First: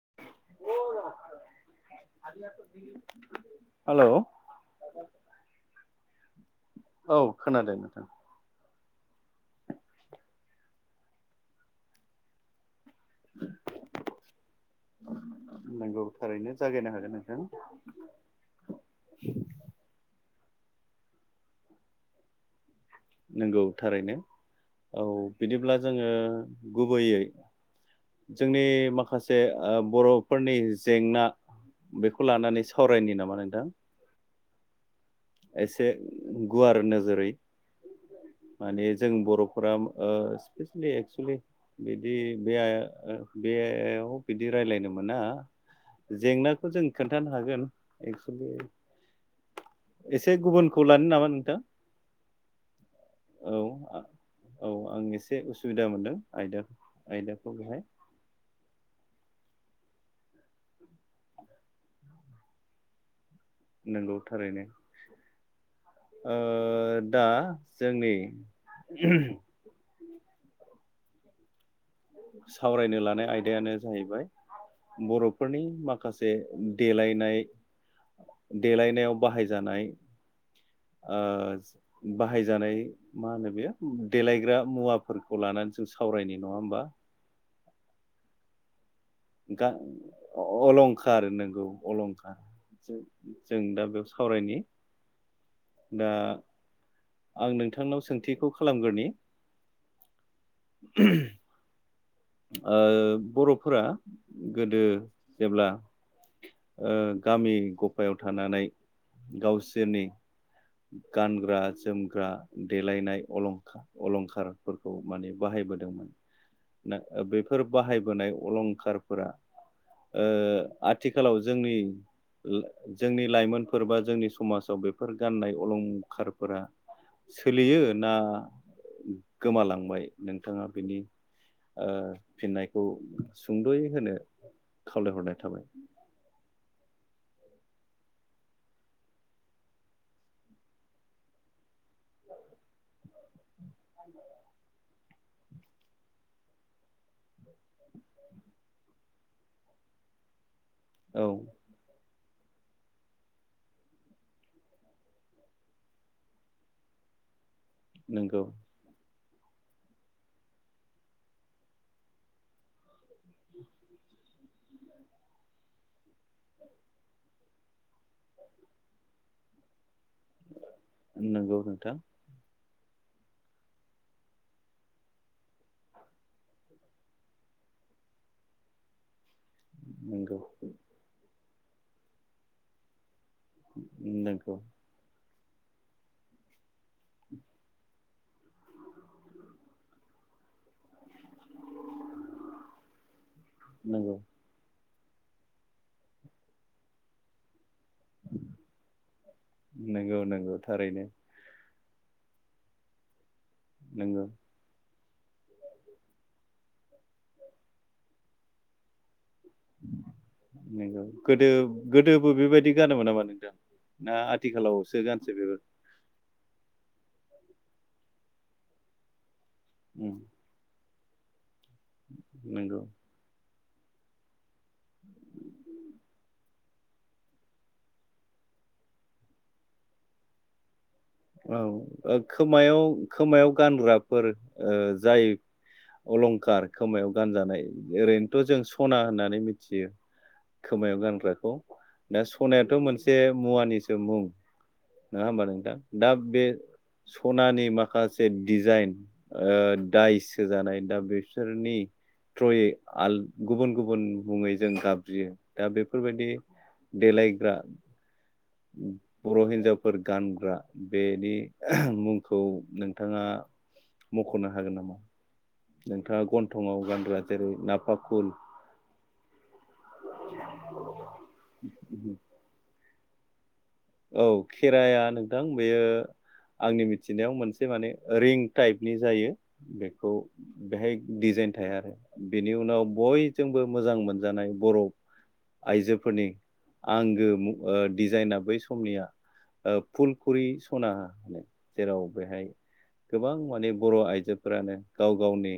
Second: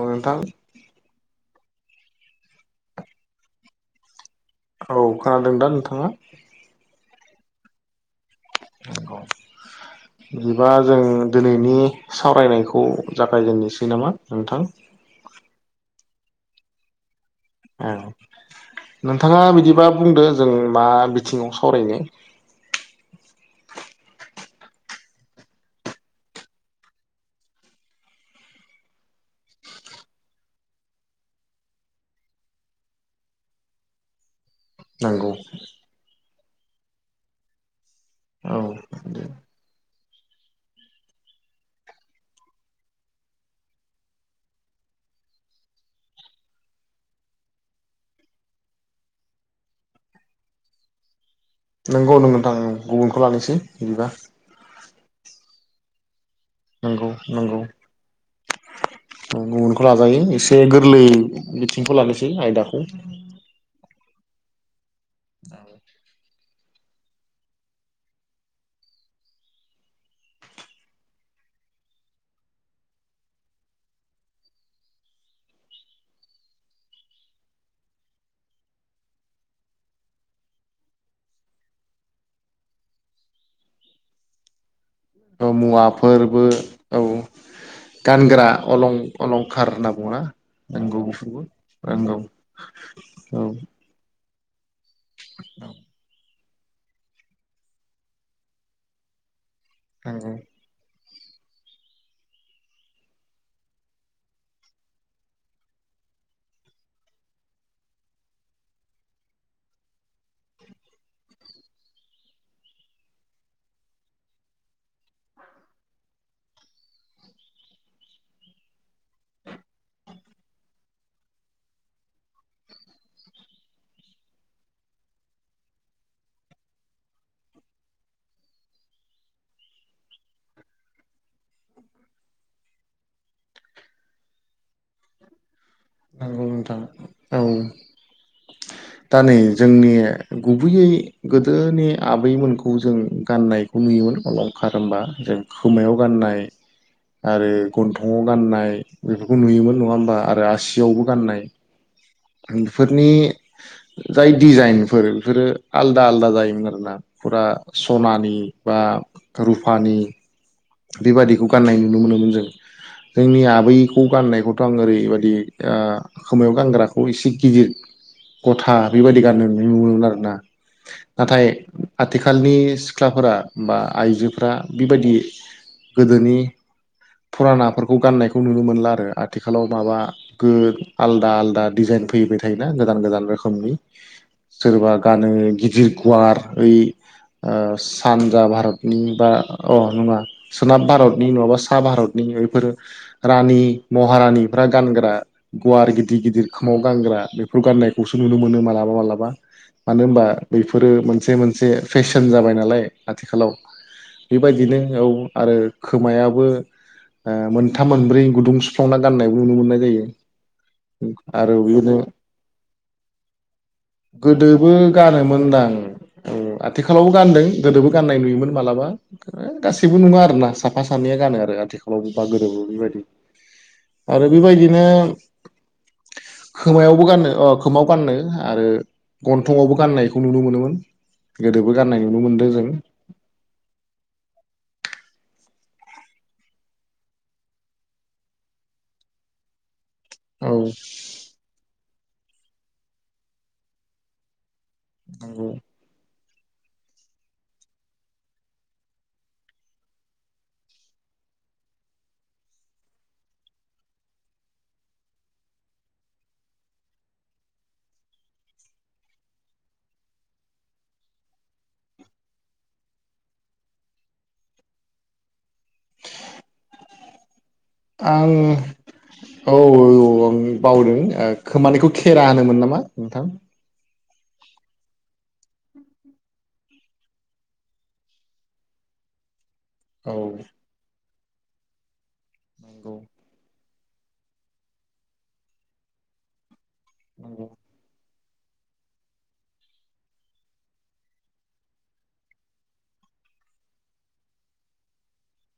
अ नथां। हालौ औ खोनादों दा नोंथाङा? औ खोनादों नोंथां। बिदिबा जों दिनैनि सावरायनायखौ जागायजेननोसै नामा नोंथां? नोंगौ थारैनो जागायनो हागोन नों। ओ नोंथाङा बिदिबा बुंदो जों मा बिथिङाव सावरायनो। नोंगौ थारैनो औ बिदिब्ला जोङो गुबैयै जोंनि माखासे आ बर'फोरनि जेंना बेखौ लानानै सावरायनि नामा नोंथां? नंगौ एसे उम गुवार नोजोरै औ माने जों बर'फोरा ओ स्पेसिलि एक्सुलि बिदि बे [unintelligible] बिदि रायलायदों मोना जेंनाखौ जों खोन्थानो हागोन एक्सुलि एसे गुबुनखौ लानो नामा नों नोंगौ नोंथां गुबुनखौ औ लानोसै बिदिबा [unintelligible] बिदा मोनदों। आयदा नोंगौ आयदाखौ नोंगौ बेहाय गुबुन खौ लाजायो एसे गोरलै बिथिंखौ लानोसै आयदाखौ। नोंगौ थारैनो। औ ओ दा जोंनि सावरायनो लानाय आयदायानो जाहैबाय बर'फोरनि माखासे देलायनाय देलायनायाव बाहायजानाय ओ ज बाहायजानाय मा होनो बेयो उम देलायग्रा मुवा औ मुवाफोरबो औ। गानग्रा अलं। गा अलंखार होनना बुङोना अ नंगौ अलंखार बेफोरबो नोंगौ नंगौ अलंखार जों औ जों दा बेयाव सा सावरायनि। दा आं नोंथांनाव सोंथिखौ खालामग्रोनि नोंगौ। [inaudible] ओ बर'फोरा गोदो जेब्ला ओ गामि गफायाव थानानै गावसोरनि गानग्रा जोमग्रा देलायनाय अलंखार अलंखारफोरखौ माने बाहायबोदोंमोन नो बेफोर बाहायबोनाय अलंखारफोरा ओ आथिखालाव जोंनि ला जोंनि लाइमोनफोर बा जोंनि समाजाव बेफोर गाननाय अलंखारफोरा सोलियो ना गोमालांबाय नोंथाङा बेनि ओ फिननायखौ सुंद'यै होनो खावलायहरनाय थाबाय। नोंगौ नोंथां औ दा नै जोंनि गुबैयै गोदोनि आबैमोनखौ जों गाननायखौ नुयोमोन अलंखार होनबा। जों खोमायाव गाननाय आरो गन्थंङाव गाननाय बेफोरखौ नुयोमोन नङा होमबा आरो आस सियावबो औ गाननाय बिफोरनि जाय डिजाइनफोर बिफोरो आलदा आलदा जायोमोन आरोना फुरा सनानि नंगौ बा रुफानि। बेबादिखौ गाननाय नुनो मोनोमोन जों जोंनि आबैखौ गाननाय [unintelligible] थ आं ओरैबायदि ओ खोमायाव गानग्राखौ एसे गिदिर गथा बेबायदि गाननो नुनो मोनो आरो। नाथाय नंगौ नोंथां आथिखालनि सिख्लाफोरा बा आइजोफोरा बेबायदि गोदोनि फुरानाफोरखौ गाननायखौ नुनो मोनला आरो। आथिखालाव माबा नंगौ गोन आलदा आलदा डिजाइन फैबाय थायो ना गोदान गोदान रोखोम रोखोमनि नंगौ सोरबा गानो गिदिर गुवार ओइ ओ सानजा भारतनि बा अ नङा सोनाब भारत बि नङाबा सा भारतनि बेफोर रानि नंगौ महारानि गानग्रा गुवार गिदिर गिदिर खोमाव गानग्रा बेफोर गाननाय खौसो नुनो मोनो मालाबा मालाबा मानो नंगौ होनबा नंगौ बेफोरो थारैनो मोनसे मोनसे फेसन जाबाय नालाय। आथिखालाव नंगौ बेबायदिनो औ। आरो खोमायाबो मोनथाम मोनब्रै गुदुं सुफ्लांना गाननाय नुनो मोननाय जायो नंगौ गोदो आरो बेदिनो गोदोबो बेबायदि गानोमोन नामा नोंथां ना गोदोबो आथिखालावसो गानसै बेबो गानोमोनदां औ आथिखालावबो गानदों। गोदोबो गाननाय नुयोमोन मालाबा। गासिबो उम नङा साफा सानैया गानो आरो आथि खालाव बा गोरोबै नंगौ बेबायदि आरो बेबायदिनो खोमायावबो गाननो अ खोमायाव गाननो आरो गन्थंआवबो गाननायखौ नुनो मोनोमोन। गोदोबो गाननाय औ नुनो मोनदों जों खोमायाव खोमायाव गानग्राफोर ओ जाय अलंखार खोमायाव गानजानाय ओरैनोथ' जों सना होननानै मिथियो। औ खोमायाव गानग्राखौ दा सनायाथ' मोनसे मुवानिसो मुं नोंङा होनबा नंगौ नोंथां। बे सनानि माखासे दिडजाइन ओ दायस होजानाय दा बेसोरनि थ्रयै गुबुन गुबुन मुङै जों गाबज्रियो दा बेफोरबायदि देलायग्रा बर' हिन्जावफोर गानग्रा बेनि मुंखौ नोंथाङा मख'नो हागोन नामा? नोंथाङा गन्थंआव गानग्रा जेरै नाफा आं कुल औ औ आं बावदों ओ खोमानिखौ खेरा होनोमोन नामा। नोंथां। औ खेराया नोंथां बेयो आंनि मिथिनायाव मोनसे माने रिं टाइपनि जायो। बेखौ औ बेहाय डिजाइन थाया आरो। बिनि उनाव नंगौ बयजोंबो मोजां मोनजानाय बरू आइजोफोरनि नंगौ आंगो मुं ओ डिजाइना [unintelligible] समनिया फुलखुरि सना होनो जेराव बेहाय गोबां माने बर' आइजोफोरानो गाव गावनि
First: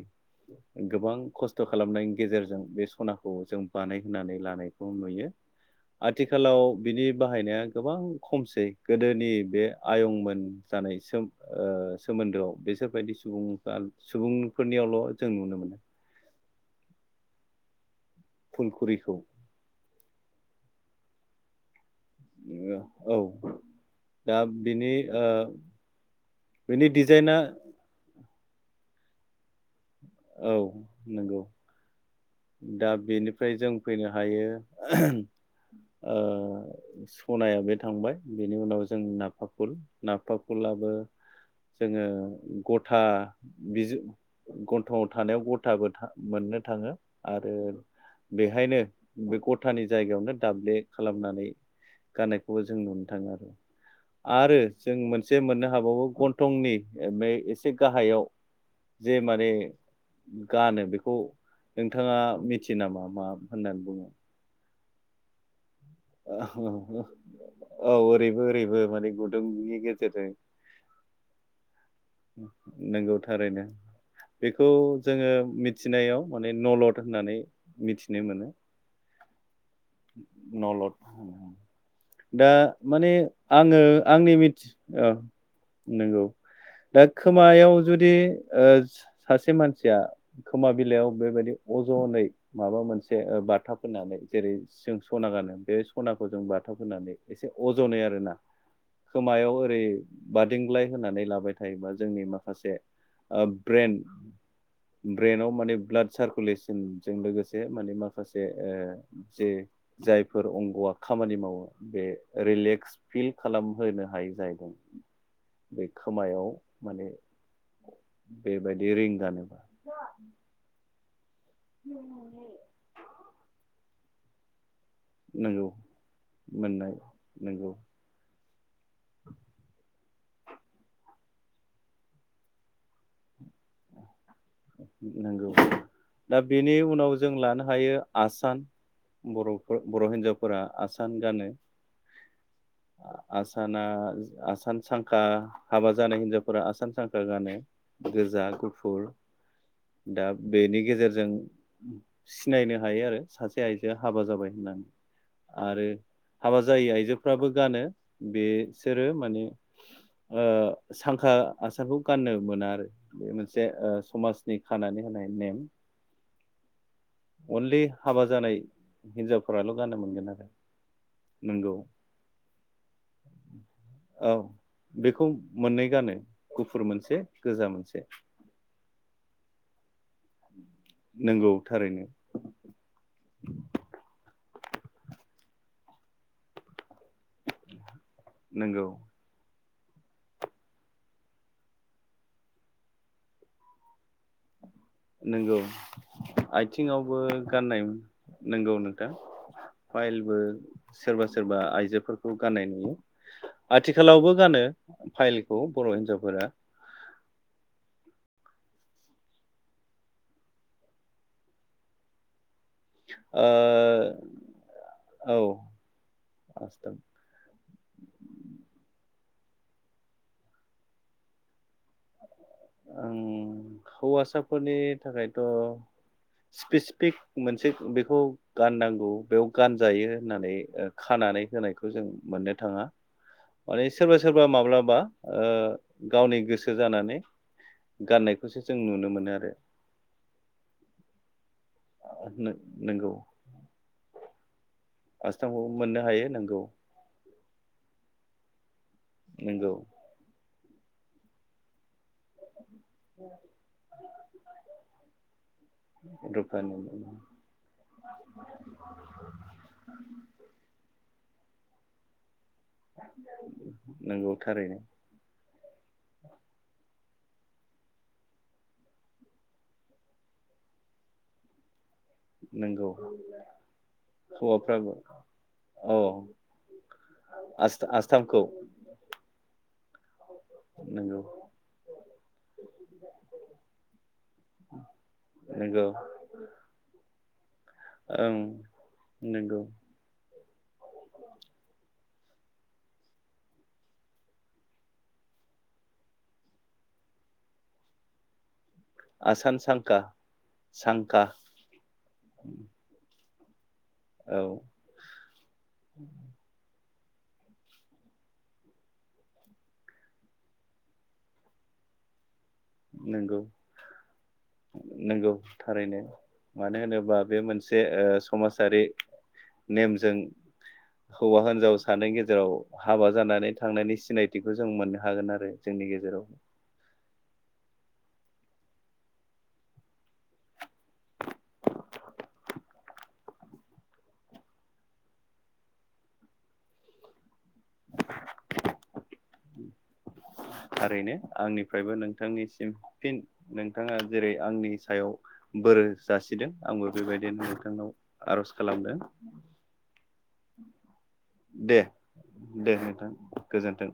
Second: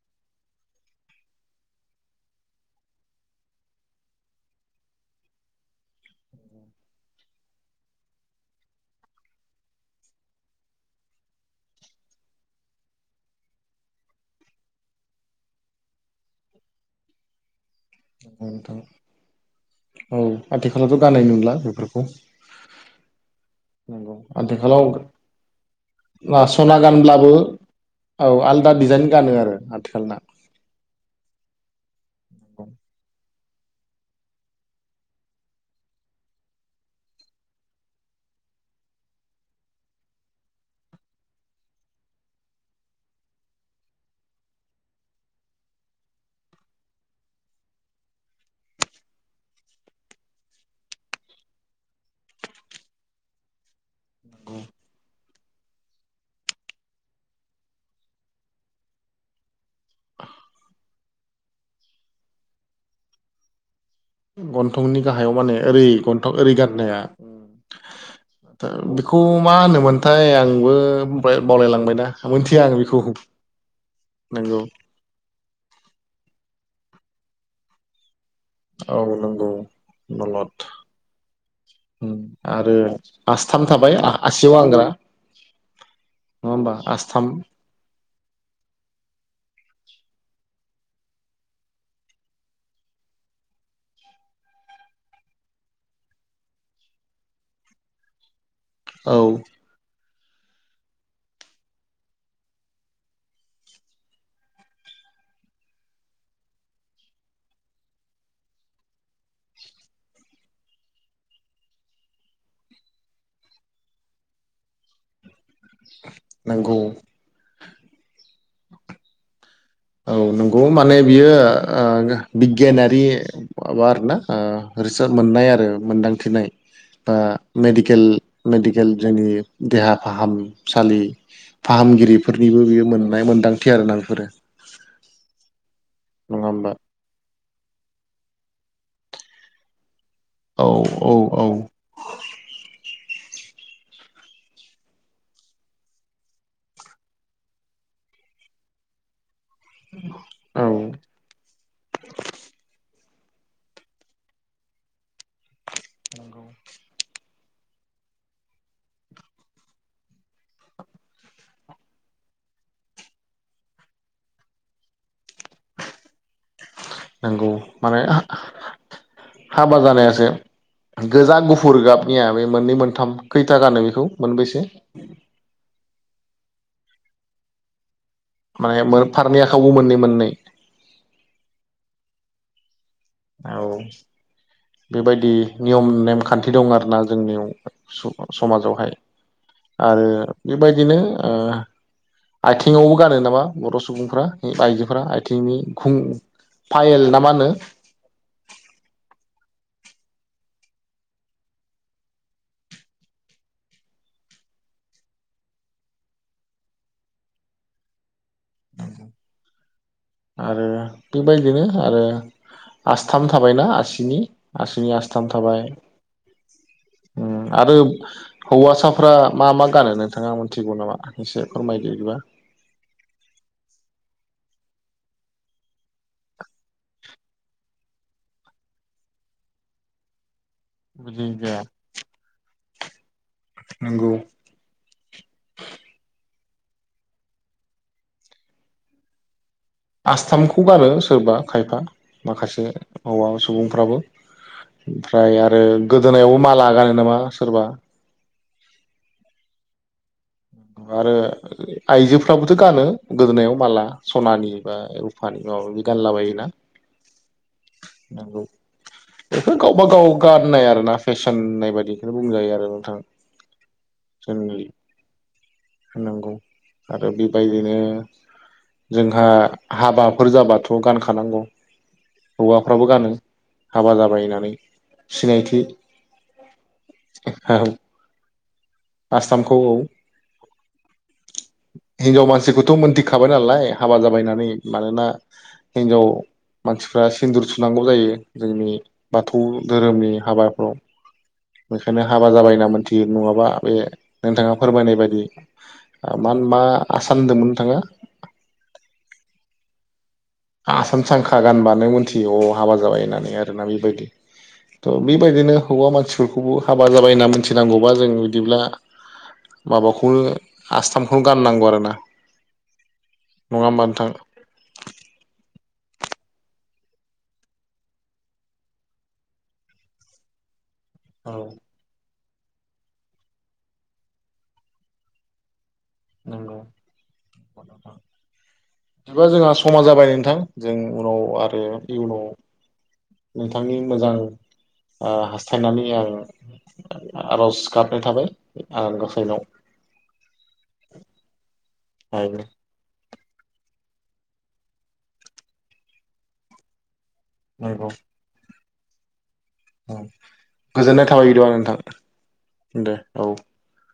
गोबां खस्थ खालामनायनि गेजेरजों बे सनाखौ जों बानायहोनानै लानायखौ नुयो आथिखालाव बिनि बाहायनाया गोबां खमसै गोदोनि बे आयंमोन जानाय सोम ओ सोमोन्दोआव बिसोरबायदि सुबुं सुबुंफोरनियावल' जों नुनो मोनो। [inaudible] नोंथां फुलखुरिखौ। औ आथिखालावथ' गाननाय नुला बेफोरखौ। औ नंगौ दा आथिखालाव बिनि ओ सना बिनि गानब्लाबो डिजाइना औ आलदा डिजाइन गानो आरो माथो औ नंगौ दा बेनि ओमफ्राय जों फैनो हायो ओ सनाया बे थांबाय बेनि उनाव जों नाफा फुल नाफा फुलाबो जोङो गथा बिज गन्थंआव थानायाव गथाबो था मोननो थाङो आरो बेहायनो बे गथानि जायगायावनो दाब्ले खालामनानै गाननायखौबो जों नुनो थाङो आरो आरो जों मोनसे मोननो हाबावो गन्थंनि बे एसे गाहायाव जे माने गानो बेखौ नोंथाङा मिथियो नामा मा होननानै बुङो गन्थंनि गाहायाव माने ओरै गन्थ ओरै गाननाया औ ओरैबो ओरैबो माने बेखौ मा गुदुंनि गेजेरजों होनोमोनथाय आंबो बावलायलांबायना मोनथिया आं बेखौ नंगौ थारैनो नंगौ बेखौ जोङो मिथिनायाव माने नलद होननानै मिथि औ नंगौ नलद दा आरो ओ माने आस्थाम आङो थाबाय आंनि आसियाव मिथि गानग्रा औ नंगौ नङा होमबा दा आसथाम खोमायाव जुदि ओ सासे मानसिया खोमा बिलाइयाव बेबायदि अजनै माबा मोनसे बाथाब होनानै जेरै जों सना गानो बे सनाखौ जों बाथाब होनानै एसे अजनै आरोना औ खोमायाव ओरै बादिंग्लाय होनानै लाबाय थ जायोबा जोंनि माखासे ब्रेन ब्रेनाव माने ब्लाड सारकुलेसनजों लोगोसे माने माखासे जे जायफोर अंगआ खामानि मावो बे रिलेक्स फिल खालामहोनो हाय जाहैदों बे खोमायाव नंगौ माने बेबायदि रिं गानोबा औ नंगौ माने बियो बिगियानारि बार ना आ रिसोल मोननाय आरो नंगौ मोनदांथिनाय मोननाय बा नंगौ मेडिकेल मेडिकेल जोंनि देहा फाहामसालि फाहामगिरिफोरनिबो बेयो मोननाय मोन्दांथि आरोना बेफोरो। नंगौ। दा नङा होमबा बेनि उनाव जों लानो ओमफायो आसान बरफोर बर हिन्जावफोरा औ औ आसान औ गानो। आसाना आसान सांखा हाबा जानाय हिनजावफोरा आसान सांखा गानो गोजा गुफ फुर दा औ बेनि गेजेरजों सिनायनो हायो आरो। सासे आइजोआ हाबा जाबाय होननानै। आरो हाबा जायै आइजोफ फ्राबो गानो बे सोरो माने ओ सांखा आसानखौ गाननो मोना आरो बे मोन जे ओ समाजनि खानानै होनाय नेम नंगौ अनलि माने हाबा जानाय हिनजावफोराल' हा-हा-हाबा गाननो जानायासो मोनगोन आरो गोजा नंगौ गुफुर गाबनिया बे मोननै मोनथाम खैथा गानो बेखौ औ मोनबैसे बेखौ मोननै गानो गुफुर मोनसे गोजा मोनसे। माने मो फारनै आखायावबो मोननै मोननै? नंगौ थारैनो। औ बेबायदि नियम नेमखान्थि दं आरोना जोंनियाव नंगौ स-समाजावहाय आरो बेबायदिनो ओ आथिङावबो गानो नामा बर' सुबुंफ्रा आइजो फोरा नंगौ आथिंनि खुं फायेल आथिङावबो ना मा होनो? गाननाय नंगौ नोंथां फाइलबो सोरबा सोरबा आइजोफोरखौ गाननाय नुयो आथिखालावबो गानो फाइलखौ बर' हिनजावफोरा। आरो बेबायदिनो आरो आसथाम थाबायना आसिनि आसिनि आसथाम ओ औ थाबाय। आसथाम उम आरो हौवासाफ्रा मा मा गानो नोंथाङा मोनथिगौ नामा एसे फोरमायदो इदिबा? ओं हौवासाफोरनि थाखायथ स्पेसिफिक मोनसे बेखौ गाननांगौ बेयाव गानजायो होननानै ओ बिदि खानानै जाया होनायखौ जों मोननो थाङा। माने नंगौ सोरबा सोरबा माब्लाबा ओ गावनि गोसो सो जानानै गाननायखौसो जों नुनो मोनो आरो। आसथामखौ गानो सोरबा खायफा माखासे नोंगौ हौवा सुबुंफ्राबो। ओमफ्राय आरो आसथामखौ मोननो हायो गोदोनायावबो नोंगौ माला गानो नामा सोरबा? नोंगौ। आरो आइजोफ्राबोथ' गानो गोदोनायाव माला सनानि बा रुफानि माबा मादि गानला बायोना। रुफानि बेफोर गावबा गाव गाननाय आरो ना फेसन होननायबादिखौनो बुंजायो आर नंगौ थारैनो। होनांगौ आरो बेबायदिनो जोंहा हाबाफोर जाबाथ' गानखानांगौ हौवाफ्राबो नंगौ गानो हाबा जाबाय होननानै हौवाफ्राबो सिनायथि औ आस्था-आस्थाम खौ। आसामखौ औ। नोंगौ। हिनजाव मानसिखौथ' मोनथिखाबाय नालाय हाबा जाबाय होननानै। मानोना नंगौ हिनजाव मानसिफ्रा सिन्दुर थुनांगौ जायो ओं जोंनि बाथौ नंगौ धोरोमनि हाबाफ्राव बेखायनो हाबा जाबाय होनना मोनथियो नङाबा बे नोंथाङा फोरमायनाय बायदि मा होन मा आसान होनदोंमोन नोंथाङा? आसान सांखा। आसाम सांखा गानबानो मोनथियो अ हाबा जाबाय होननानै आरो। माने बै औ थ बेबायदिनो हौवा मानसिफोरखौबो हाब हाबा जाबाय होनना मिथिनांगौबा जों, बिदिब्ला माबाखौनो आसथामखौनो गाननांगौ आरोना। नंगौ नङा होमबा नोंथां नंगौ। थारैनो मानो होनोबा। बे मोनसे समाजारि नेमजों। औ हौवा हिनजाव सानै गेजेराव जेराव हाबा जानानै थांनायनि सिनायथिखौ जों मोननो हागोन आरो। जोंनि गेजेराव। एबा जोंहा समा जाबाय नोंथां जों उनाव आरो इयुनाव नोंथांनि मोजां हास्थायनानै आं आर'ज गाबनाय थाबाय। आनान गसायनाव। थारैनो आंनि। फ्रायबो नोंथांनिसिम फिन नोंथाङा जेरै आंनि सायाव बोर जासिदों आंबो बेबायदिनो नंगौ बिथांनाव आर'ज खालामदों औ गोजोननाय थाबाय बिदिबा नोंथां, दे दे नोंथां औ। गोजोन्थों।